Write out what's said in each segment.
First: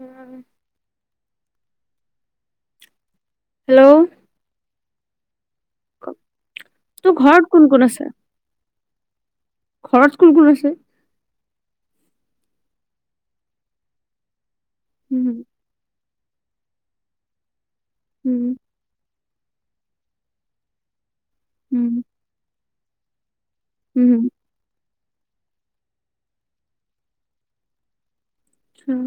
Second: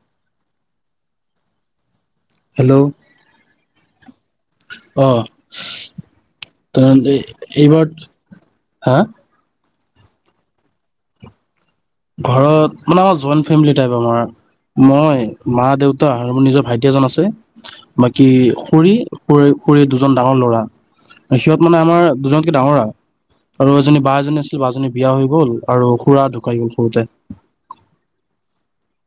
উম hello hello অ কাৰ তোৰ ঘৰত কোন কোন এইবাৰ আছে? হা ঘৰত কোন কোন আছে ঘৰত মানে আমাৰ জইণ্ট ফেমিলি টাইপ আমাৰ মই উম মা দেউতা আৰু মোৰ নিজৰ ভাইটি এজন আছে বাকী উম খুৰি কৰি খুৰী দুজন ডাঙৰ ল'ৰা আৰু সিহত মানে উম আমাৰ দুজনকে ডাঙৰ আৰু এজনী উম বা এজনী আছিল বাজনী বিয়া হৈ গ'ল আৰু খুৰা ঢুকাই গল কত এ উম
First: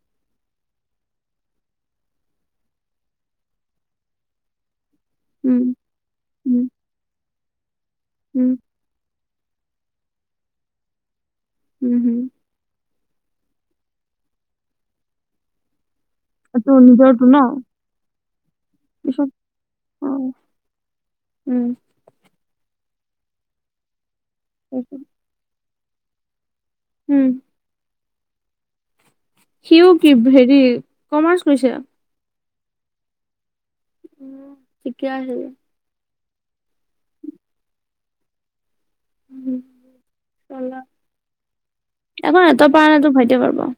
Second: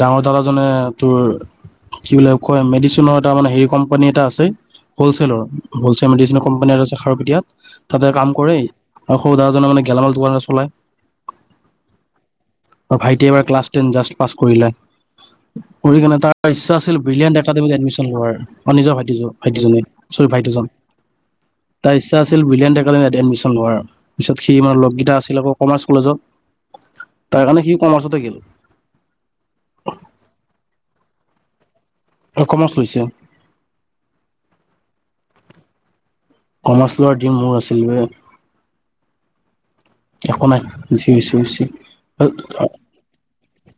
ডাঙৰ দাদাজনে তোৰ কি বোলে কয় মেডিচিনৰ এটা মানে হেৰি কোম্পানী এটা আছে হ'লচেলৰ উম হ'লচেল মেডিচিনৰ উম কম্পানী আছে খাৰুপেটিয়াত ততে কাম উম কৰে আৰু সৰু দহজনে মানে গেলামাল দোকান চলায় উম হম ভাইটি এবাৰ ক্লছ টেন জা পাছ কৰিলা পৰি কিনে তাৰ তোৰ ইচ্ছা আছিল নিজৰটো বিলিয়ন ন একাডেমীত এডমিচন লোৱাৰ মোৰ নিজৰ ভাইটি পিছত টো ভাইটিজনী অ চৰি ভাইটিজন উম তাৰ ইচ্ছা আছিল বিলিয়ন একা এডমিশ্যন লোৱাৰ আৰু পিছত সি আমাৰ তাৰপিছত, লগকেইটা আছিল আকৌ কমাৰ্চ কলেজত উম তাৰ কাৰণে সিও কমাৰ্চত গিলো সিও কি হেৰি কমাৰ্চ কৰিছে ৰকমত হৈছে উম ঠিকে আহে কমাৰ্চ লোৱাৰ ডিম বোৰ আছিল বে উম একো নাই যি হৈছে হৈছে আকৌ এহঁতৰ পৰা নাই তোৰ ভাইট পা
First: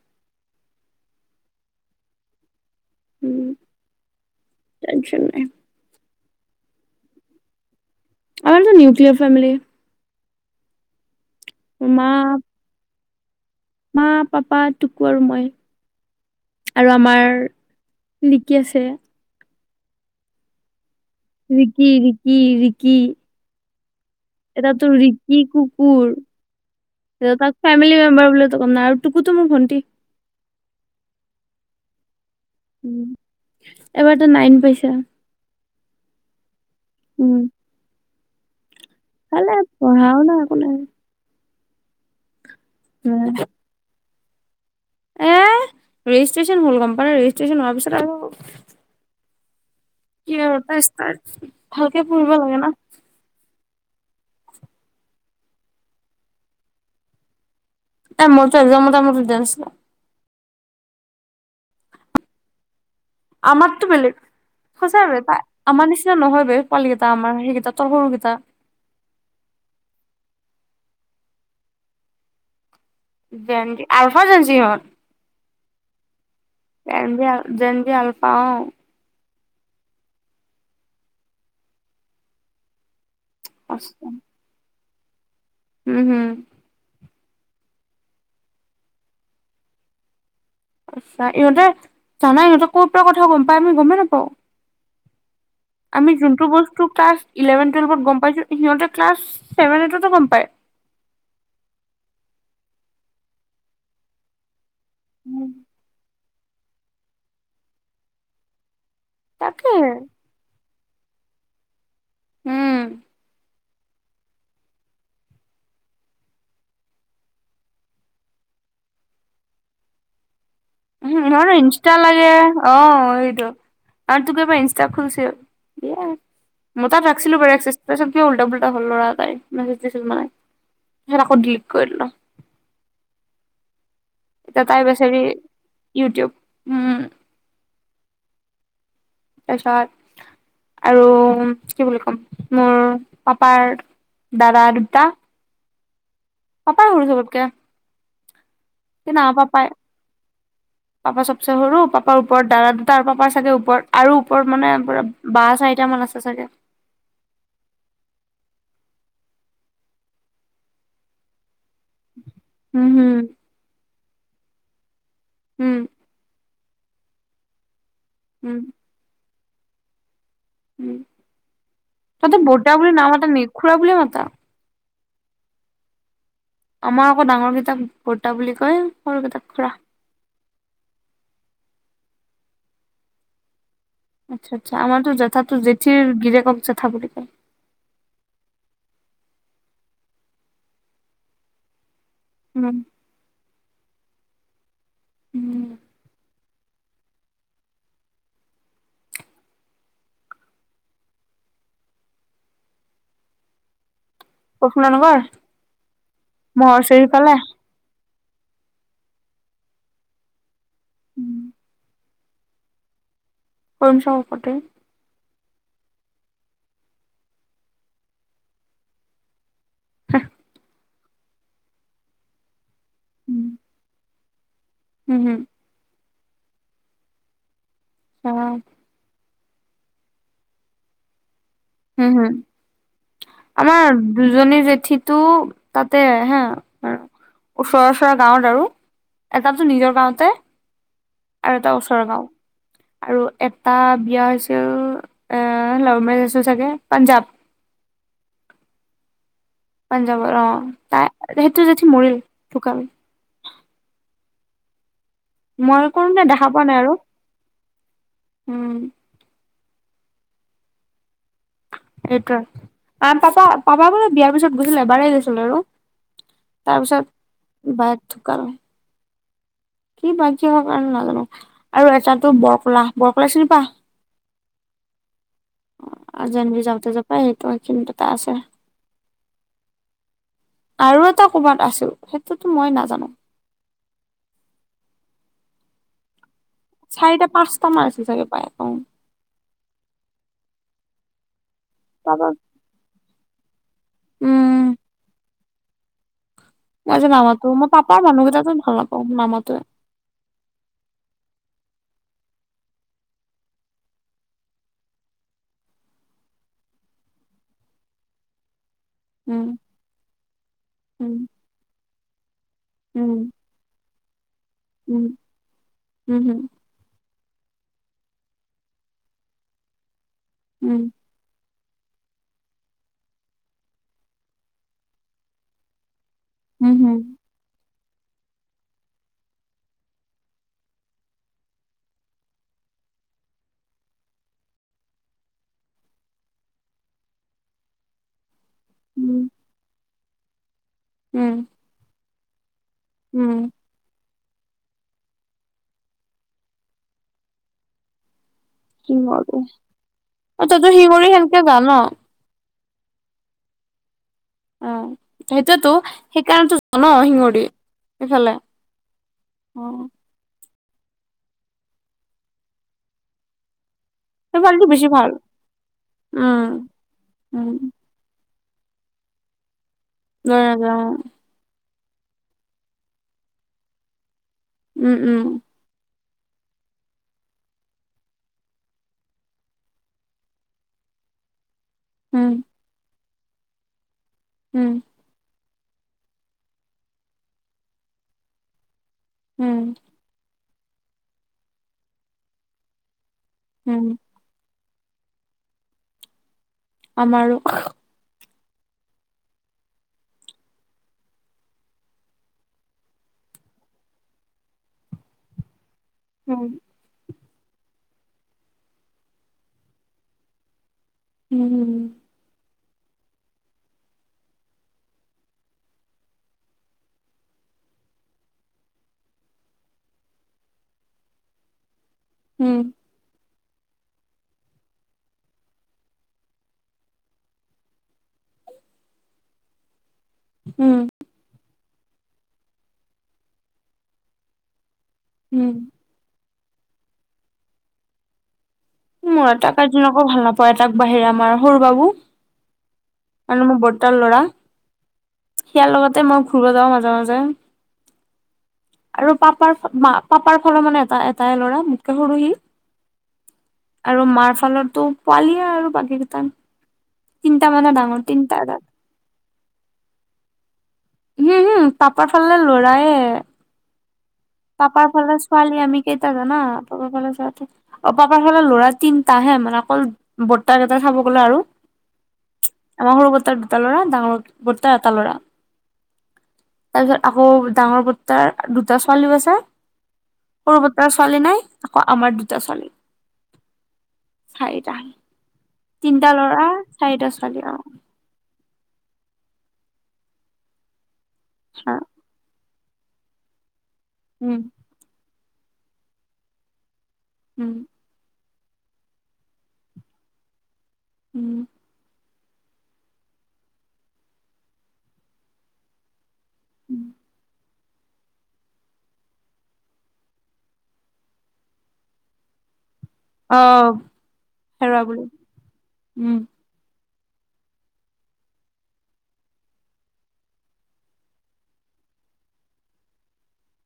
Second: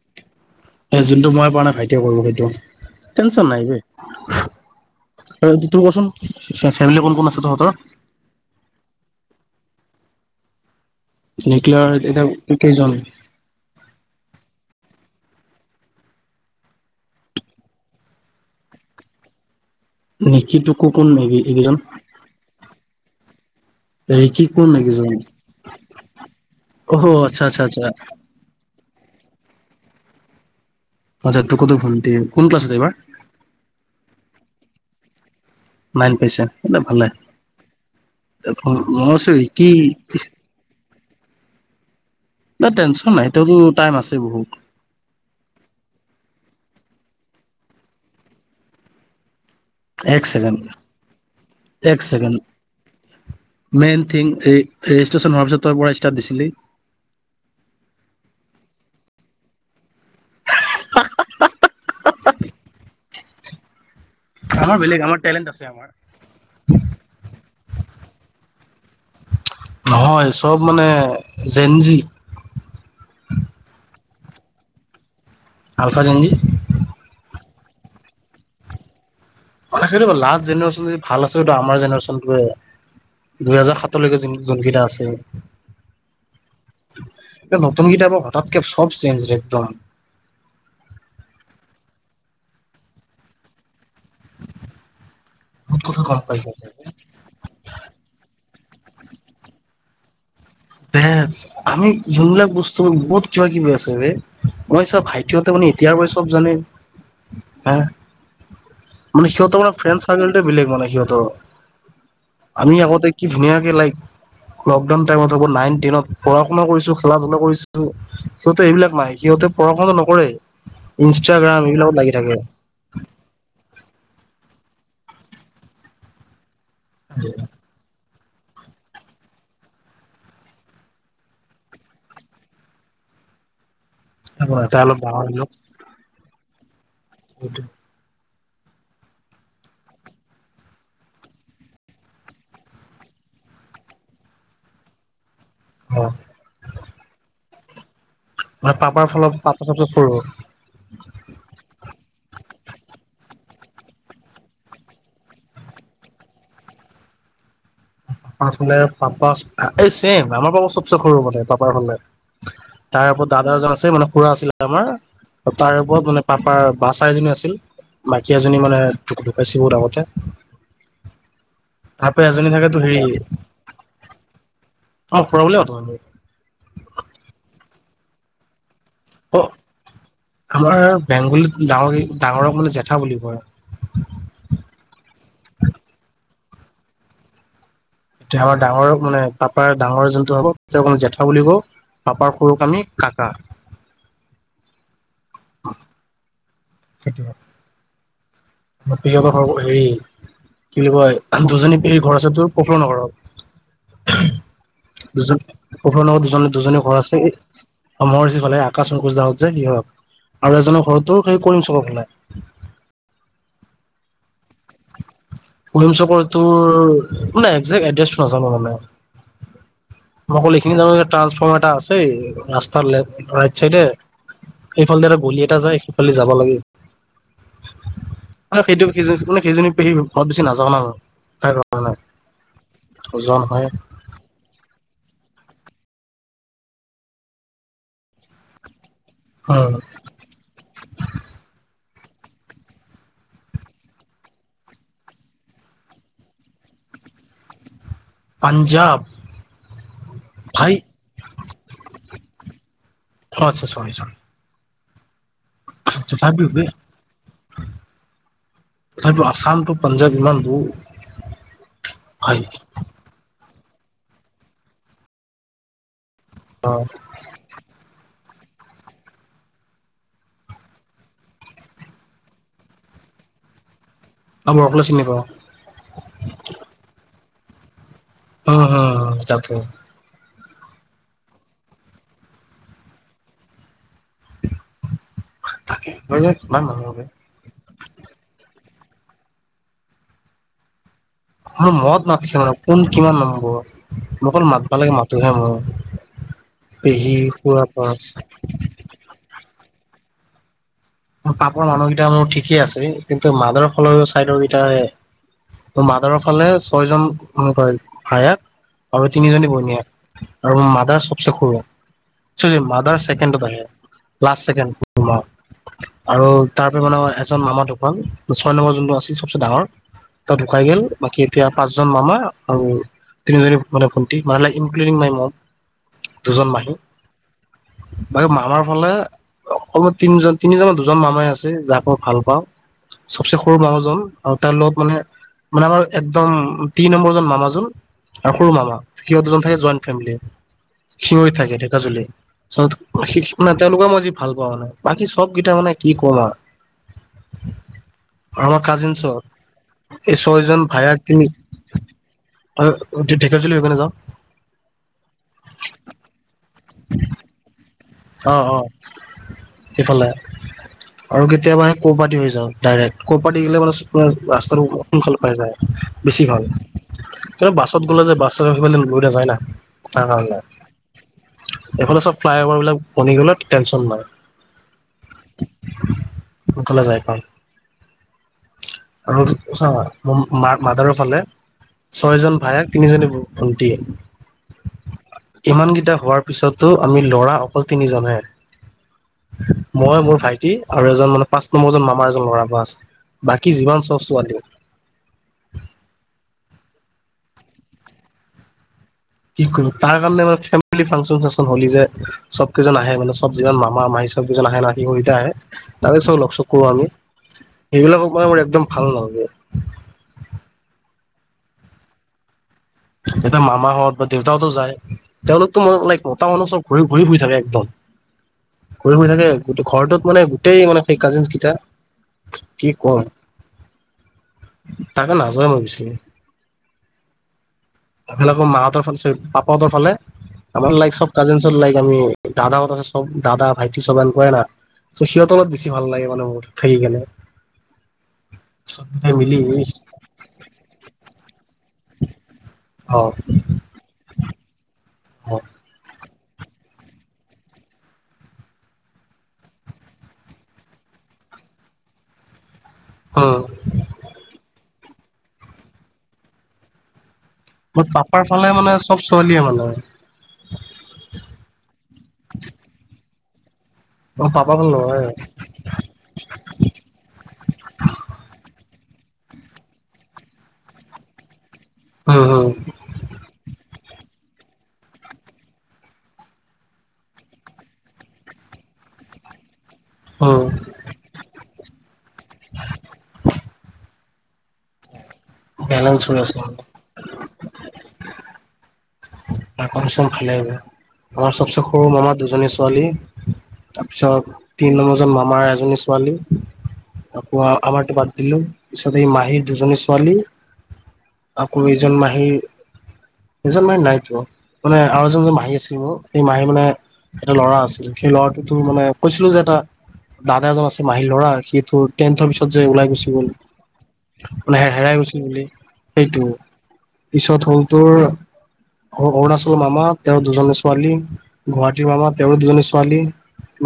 এ যোনটো মই পৰা নাই ভাইটিয়ে কৰো সেইটো উম টেনচন নাই টেনচন নাই তোৰ কচোন ফেমিলি কোন কোন আছে তহঁতৰ আৰুানো নিউক্লিয়াৰ ফোমিলি নিকলাৰ এতিয়া কেইজন মা পাপা টুকু আৰু মই আৰু আমাৰ নিকি আছে নেকি তো ৰিকি ৰিকি কি ৰিকি কোন এটাতো এইকেইজন ৰিকি অহ কুকুৰ এ আচ্ছা তাক আচ্ছা আচ্ছা ফেমিলি মেম্বাৰ বুলিো কম নাই আৰু ুকুতো মোৰ ভণ্টি আছা ত কতো ভন্টি উ এবাৰতো নাইন পাইছা নাইন পিছা এলে ভালে ত অ অচৰি ভালে কি পঢ়াও নাই একো নাই। ন টেনশ্যন উম, নাইতো টাইম আছে ছে বহু এ ৰেজিষ্ট্ৰেশচন হল কোম্পানীৰ ৰেজিষ্ট্ৰেশচন হোৱাৰ পিছত আৰু এক কি ছেকেণ্ড আৰু তাৰ এক ভালকে ছেকেণ্ড পঢ়িব লাগে ন মেইন থিং ৰেজিষ্ট্ৰেশচন হোৱাৰ পিছত তই পৰা ষ্টাৰ্ট দিছিলি এ মোৰতো একদাম মত মত আছিল [unintelligible] আমাৰতো বেলেগ আমাৰ বেলেগ সঁচা আমাৰ আৰু টেলেণ্ট আছে আমাৰ নিচিনা নহয় ব পোৱালী কেইটা আমাৰ সেইকেইটা তৰ সৰুকেইটা নহয় চব মানে জেঞ্জি জজ আলফা জেসিহঁত আলফা জঞ্জি জঞ্জি আলফাওঁ সেইটো লাষ্ট জেনেৰেশ্যন যদি ভাল আছে সটো আমাৰ জেনেৰেশ্যনোৱে দুইহেজাৰ সঁচা। সাতলৈকে যোনকেইটা আছে উ উম হম নতুনকিটা আকৌ হঠাৎকে চব চেঞ্জ একদম আচ্ছা ইহঁতে জানা ইহঁতে ক'ৰ পৰা কথা গম পাই আমি গমেই নাপাও বহুত কথা আমি গম পাই যোনটো সিহঁতে বস্তু ক্লাছ ইলেভেন টোৱেলভত গম পাইছো সিহঁতে ক্লাছ ছেভেনটতো গম পায়। বচ আমি যোনবিলাক বস্তু বুজ্ত বহুত কিবা কিবি আছে বে। মই চা ভাইটিহতে মানে এতিয়াৰ পৰাই চব জানে হা। মানে সিহতৰ তাকে মানে ফ্ৰেণ্ড চাৰ্কেলটোয়ে বেলেগ মানে। সিঁহতৰ। আমি উম আগতে কি ধুনীয়া লক লকডাউন টাইমত। নাইন টেনত পঢ়া শুনা কৰিছো খেলা ধূলা কৰিছো সিহঁতে এইবিলাক নাই সিহঁতে পঢ়া শুনা নকৰে। উম ম ইনষ্টাগ্ৰাম ইনষ্টা এইবিলাকত লাগি লাগে থাকে। অ সেইটো আৰু তোকে বা ত খোনছে বি মোৰ তাত ৰাখিছিলো বাৰ একচিছ তাৰ পিছত উল্টা পুল্টা হ'ল ল'ৰা এতাই মেছেজ দিছিল মানে সেইখন আকৌ ডিলিট কৰি দিলো এতিয়া তাই অলপ ডাঙৰ বিচাৰি ইউটিউব। উম। সইটো তাৰপিছত আৰু কি বুলি ক'ম মোৰ পাপাৰ দাদা দুটা। অ। পাপাই সৰু চবতকে। মানে পাপাৰ কি ন ফালৰ পাপা পাপাই চবচে সৰু। পাপা চবচে সৰু পাপাৰ ওপৰত দাদা দুটা আৰু পাপাৰ চাগে ওপৰত আৰু ওপৰত মানে পৰা বা চাৰিটা মান আছে চাগে াপে পাপা এই ছেইম আমাৰ পাপা চবচে সৰু মান পাপ ভালে উম তাৰ হুম ওপৰত দাদা এজন আছে মানে। খুৰা আছিলে আমাৰ। তাৰ উম ওপৰত মানে পাপাৰ বা চাৰিজনী আছিল। মাইকী এজনী উম মানে ধুকু ধুক বেছি মৰা আগতে। তাৰ প এজনী থাকে। নামাটা নে খুৰা বুলিয়েই মাতা? অ খুৰা বুলি মাতো আমি। আমাৰ আকৌ ডাঙৰ কিতাক বৰ্তা বুলি কয়। সৰু অ কেইটাক খুৰা আমাৰ বেংগলীত গাৱৰ ডাঙৰক মানে জেঠা বুলি কয় আৰু আচ্ছা-আচ্ছা আমাৰতো জেঠাটো জেঠিৰ গিৰেকক জেঠা বুলি কয়। এতিয়া আমাৰ ডাঙৰক মানে পাপাৰ ডাঙৰ যোনটো হ'ব অক জেঠা বুলি ক পাপাৰ সৰুক উম আমি কাকা উম হয় চিতিব প ঘ হেৰি কি বুলি কয় দুজনী পেহীৰ ঘৰ আছে তোৰ প্ৰফুলন ঘৰ প্ৰফুল্ল নগৰ দুজন পখ নৰ দুজন দুজনী ঘৰ মহৰচেৰি ফালে আছেৰ কলে আকাশ অকোচ দাত যে সহক আৰু এজনক ঘৰতও খেৰি কৰিম চব পেলাই [inaudible] হয় চাব পতে কম চকৰ তোৰ মানে একজেক্ট এড্ৰেছটো নাজানো মানে মই অকল এইখিনি যাম ট্ৰান্সফৰ্মাৰটা আছে ৰা পালে উম ৰাইট চাইদে সেইফাল দৰা হুম গলি এটা যায় যাব লাগে আৰু সেইটো সেইটো মানে কেইজনী পিহিব অলপ বেছি নাযাওঁ ন তাই হুম হুম আমাৰ দুজনী জেঠী তটো তাতে হা ওচৰা ওচৰা গাঁৱত আৰু এটাছোন উম নিজৰ গাওঁতে আৰু এটা ওচ আৰু এটা বিয়া হৈছিল এ লাভে চাগে পাঞ্জাব পঞ্জাৱ পাঞ্জাৱৰ অ তাই সেইটো জেঠি মৰিল ঢোকালে অ আচ্ছা চৰি চৰি মই কৰো নাই দেখা পোৱা নাই আৰু উম হয় তটো আছাল টো পাঞ্জাব ইমান ব এইটোৱে আহ পাপা পাপা তাৰপিছত বা টো কৰা কি ব কিহ কাৰণে নাজানো আৰু এটাতো বৰকলা বৰকলোলা চৰিপা আব অকলে চিনি পাও। আজানবি যাওঁ তে যাও হয়ায় তোম কিন্তু। হ হ হম তাপে আৰু এটা ক'বাত আছিল সেইটোতো মই নাজানো। থাকে মই চাৰিটা পাঁচটা মাৰ আছে চাগে পায়। মানে মদ পাপা নাছিলে মানে কোন কিমান? অ মোক অকল উম, মাতবা লাগে মাতোহে মই। মই যে নামাতো মই পাপাৰ মানুহকেইটা ভাল নাপাওঁ নামাতোৱে। পাপাৰ মানুহকেইটা মোৰ ঠিকেই আছে। কিন্তু মাদাৰৰ ফালৰ চাইডৰ কেইটাই, মাদাৰৰ ফালে ছয়জন মোমাই ভায়েক আৰু উম, তিনিজনী বনিয়েক। আৰু মাদাৰ উম, সবচে সৰু। চৰি মাদাৰ উম, ছেকেণ্ডত আহে। লাষ্ট ছেকেণ্ড উম, মা। উম, আৰু হম, তাৰপ মানত এজন মামাৰ দোকাল ছয় নম্বৰ যোনটো আছিল চবচে ডাঙৰ ঢুকাই গল উম, বাকী এতিয়া পাঁচজন মামা আৰু তিনিজনী মানে ভণ্টি মানে ইনক্লুডিং মাই মম। দুজন মাহী। উম, হম, বাকী মামাৰ ফালে অকন তিনিজন তিনিজনৰ দুজন মামাই আছে যাক মই ভাল পাওঁ চবচে সৰু মামাজন আৰু তাৰ লগত মানে- মানে আমাৰ একদম তিনি নম্বৰ জন মামাজন আৰু সৰু মামা উম, সিহঁত দুজন থাকে জইন ফেমেলীত। উম, শিয়ৰিত থাকে ধেকা জুলি চত উম, [unintelligible] তেওঁলোকৰ মইজি। ভাল পোৱা নাই বাকী চ সবকেইটা মানে কি কম আৰ শিৱৰী এই ছয়জন ততো শিৱৰি সেনেকে গা ন? আৰু ঢেকীয়াজুলি হৈ কিনে যাওঁ। অ সেইটোয়েটো সেইকাৰণেটো জা ন শিঙৰি। এইফালে অঁ অঁ অ', এইফালে আৰু কেতিয়াবা সেই ক'পাতি হৈ যাওঁ ডাইৰেক্ট ক'ৰপাতি গলে মানে ৰাস্তাটো সেইফালেতো বেছি ভাল সোনকালে পাই যায় বেছি ভাল উম, উম, কিন্তু বাছত গ'লে যে [unintelligible] ভয় না তাৰ অ কাৰণে অ এইফালে চব ফ্লাইঅ'ভাৰ বিলাক মণী গুলাত টেনশ্যন নাই উম উম সফালে যাই পাম আৰু মোৰ মা মাদাৰৰ ফালে ছয় উম, জন ভায়েক তিনিজনী বোৰ থটি উম ইমান কেইটা হোৱাৰ পিছতো আমি ল'ৰা অ তিনিজন হে উম, মই মোৰ ভাইটি আৰু এজন মানে পাঁচ নম্বৰ জন মামাৰ এজন ল'ৰা বা আছে বাকী যিমান উম, চব ছোৱালী আমাৰো কি কৰো তাৰ কাৰণে মান ফেমলি ফাংচন চাংচন হলি যে চব কেইজন আহে মানে চব কিজন মামা মাহী চব কেইজন আহে না সি সতে আহে তাৰে চব লক্ষ্য উম, কৰো আমি এইবিলাকো কো আমাৰ একদম ভাল নালাগে উম উম দেউতা মামাহত বা দেউতাহঁতো যায় তেওঁলোকতো মান লাই মতা মানুহ চব ঘূৰি ঘূৰি ফুৰি থাকে একদম ঘূৰি ফুৰি থাকে গ ঘৰটোত মানে গোটেই মানে সেই কাজিন কেইটা উম, কি কোন তাকে নাযায় মই বিছ এফালে ক মাহঁতৰ ফালে পাপাহঁতৰ ফালে উম, আমাৰ লাইক চব কাজিনছত লাইক আমি দাদাও ত সব দাদা ভাইটি চব এনেকোৱাই না চ সিহঁত উম অলপ বেছি ভাল লাগে মানে মোৰ থাকিকেনে মোৰ এটা কাজিন আকৌ ভাল নাপায় এটাক বাহিৰে আমাৰ সৰু খাব অ আৰু মোৰ বৰটা ল'ৰা অ সেয়া লগতে মই ঘূৰিব যাওঁ মাজে মাজে আৰু পাপাৰ মা পাপাৰ ফালৰ মানে এটা এটাই ল'ৰা মোতকে সৰুহি উম আৰু মাৰ ফালতো পোৱালিয়ে আৰু বাকী কেইটা তিনটা মানে মোৰ ডাঙৰ পাপাৰ তিনটা ফালে এটা মানে চব ছোৱালীয়ে মানে উম হুম পাপাৰ ফালে লৰাইয়ে। হে পাপাৰ ফালে ছোৱালী আমি কেইটা জানা? পাপাৰ ফালে চোৱা অ', পাপাৰ ফালে ল'ৰা তিন তাহে মানে অকল বৰ্তাক কেইটা চাব গ'লে আৰু। উম উম আমাৰ সৰু বতাৰ দুটা ল'ৰা। ডাঙৰ বৰ্তাৰ এটা ল'ৰা তাৰপিছত আকৌ ডাঙৰ বৰ্তাৰ দুটা [unintelligible] উম সৰু বৰ্তাৰ ছোৱালী নাই আকৌ আমাৰ দুটা ছোৱালী। চাৰিটা, বেলেঞ্চ তিনটা হৈ আছে লৰা চাৰিটা ছোৱালী আৰু। [inaudible] ঘৰৰ সবচে সৰু মামা দুজনী পোৱালী তাৰ পিছত উম তিন নম্বৰ মামাৰ এজনী ছোৱালী। আকৌ উম আমাৰ তোমাৰ দিলোঁ, পিছত এই মাহীৰ দুজনী ছোৱালী উম আকৌ এজন মাহ হেই এজন মাহী নাই পোৱা। মানে আৰু এজন মাহী আছিল মোৰ সেই মাহী মানে এটা ল'ৰা আছে। সেই ল'ৰাটোতো মানে কৈছিলোঁ যে এটা, দাদা এজন আছে মাহীৰ ল'ৰা, সিটো টেন্থৰ পিছত যে ওলাই গৈ অ মানে হেৰাই গৈছিল বুলি উম সেইটো। পিছত হ'ল তোৰ অৰুণাচলৰ মামা, তেওঁৰ দুজনী ছোৱালী। গুৱাহাটীৰ মামা, তেওঁৰ দুজনী ছোৱালী।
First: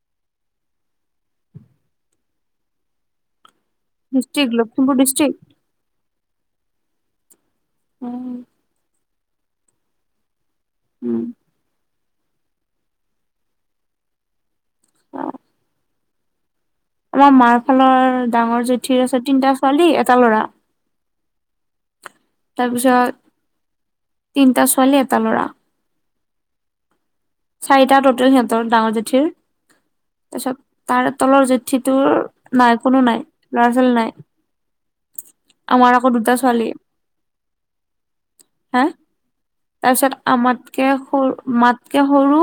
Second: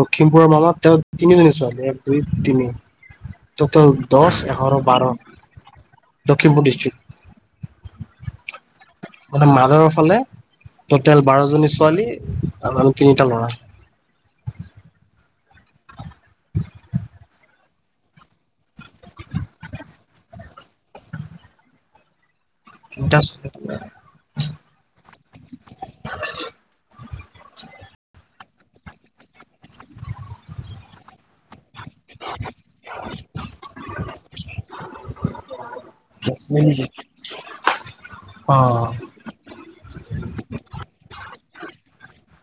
লখিমপুৰৰ মামা তেওঁৰ তিনিজনী ছোৱালী। এক, দুই, তিনি। টোটেল দশ, ডিষ্ট্ৰিক্ট এঘাৰ, লখিমপুৰ বাৰ। District Lakhimpur district. উম। মানে মাদাৰৰ ফালে উম। টোটেল বাৰ জনী ছোৱালী। আৰু তিনিটা ল'ৰা। অ'। আমাৰ মাৰ ফালৰ ডাঙৰ জেঠীৰ আছে তিনটা ছোৱালী এটা ল'ৰা। তাৰপিছত, তিনিটা তিনিটা ছোৱালী এটা ল'ৰা। চাৰিটা টোটেল সিহত তৰ ডাঙৰ জেঠীৰ তাৰপছত তাৰ তলৰ জুঠিটো নাই কোনো নাই ল'ৰা ছোৱালী নাই আমাৰ আকৌ দুটা ছোৱালী অ হা তাৰপিছত আমাতকে সৰু মাতকে সৰু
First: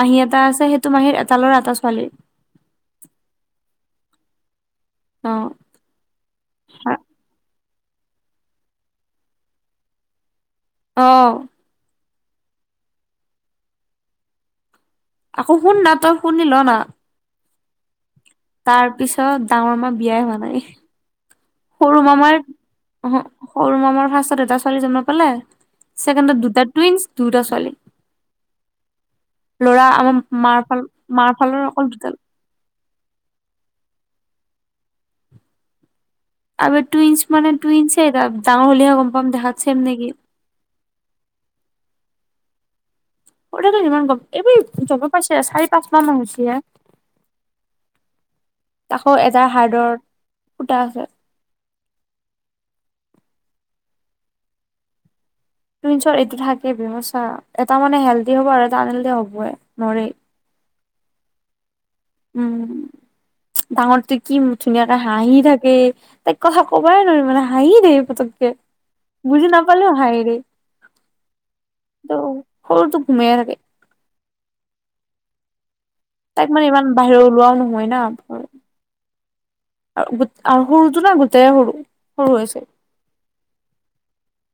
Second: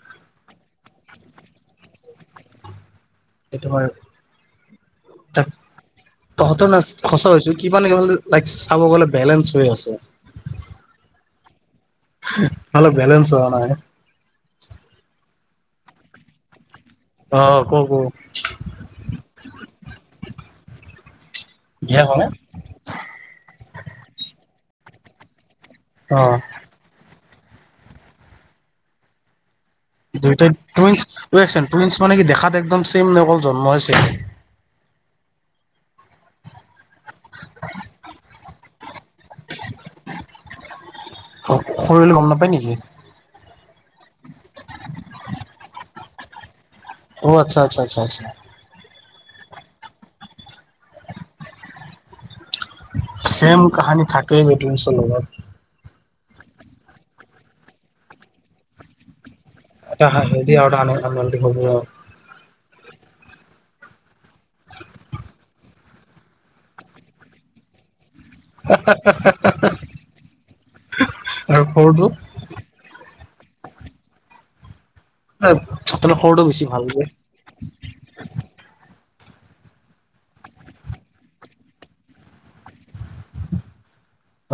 মাহী এটা আছে সেইটো মাহীৰ এটা লৰা এটা ছোৱালী সেইটো হয় অ তহঁতৰ ন খচা হৈছে কিমান কি লাইক চাব গলে বেলেঞ্চ হৈ আছে অহ নাল বোলনচ হ য়ন আকৌ শুন না তই শুনি ল না অ ক ক তাৰ পিছত ডাঙৰ মা বিয়াই হোৱা নাই সৰু বিয়া হোৱা মামাৰ নাই অ সৰু মামাৰ ফাৰ্ষ্টত এটা ছো ছোৱালী জন্ম পালে অ ছেকেণ্ডত দুটা টুইঞ্চ দুটা চলে দুইটাই টুইঞ্চ অকল টইন্ দুটা মানে কি দেখাত একদম চেম ন অকল জন্ম হৈছে আগত টুইঞ্চ মানে টুইন্ঞ্চ এই দ ডাঙৰ হলেহে গম পাম দেখাত চেম নেকি শৰীৰলৈ গম নাপায় নি উম স ইমান গম এইবোৰ যাব পাৰছে চাৰি পাঁচমা মান হৈছে হে অ আচ্ছা আচ্ছা আচ্ছা আচ্ছা আকৌ এটাৰ হাৰ্ডৰ ফুটা আছে চেম কাহানী থাকেই সেইটো মিছৰ লগত টুইঞ্চৰ এইটো থাকেই বেমাৰ চা এটা মানে হেল্ডি হ'ব আৰু এটা আনহেলল্ডি হবই নৰে এটা হাঁহি দিয়ে আৰু এটা আনে ভাল হ'ব আৰু উম ডাঙৰটো কি ধুনীয়াকে হাঁহি থাকে তাইক কথা কবাই নোৱাৰি মানে হাঁহি থাকে পতক বুজি নাপালেও হাঁহে ৰে আৰু সৰুটো তো সৰুটো ঘোমাই থাকে অ তাইক মানে ইমান বাহিৰৰ ওলোৱাও নহয় না ঘ গ আৰু সৰুটো না গোটেই সৰু সৰু হৈছে অ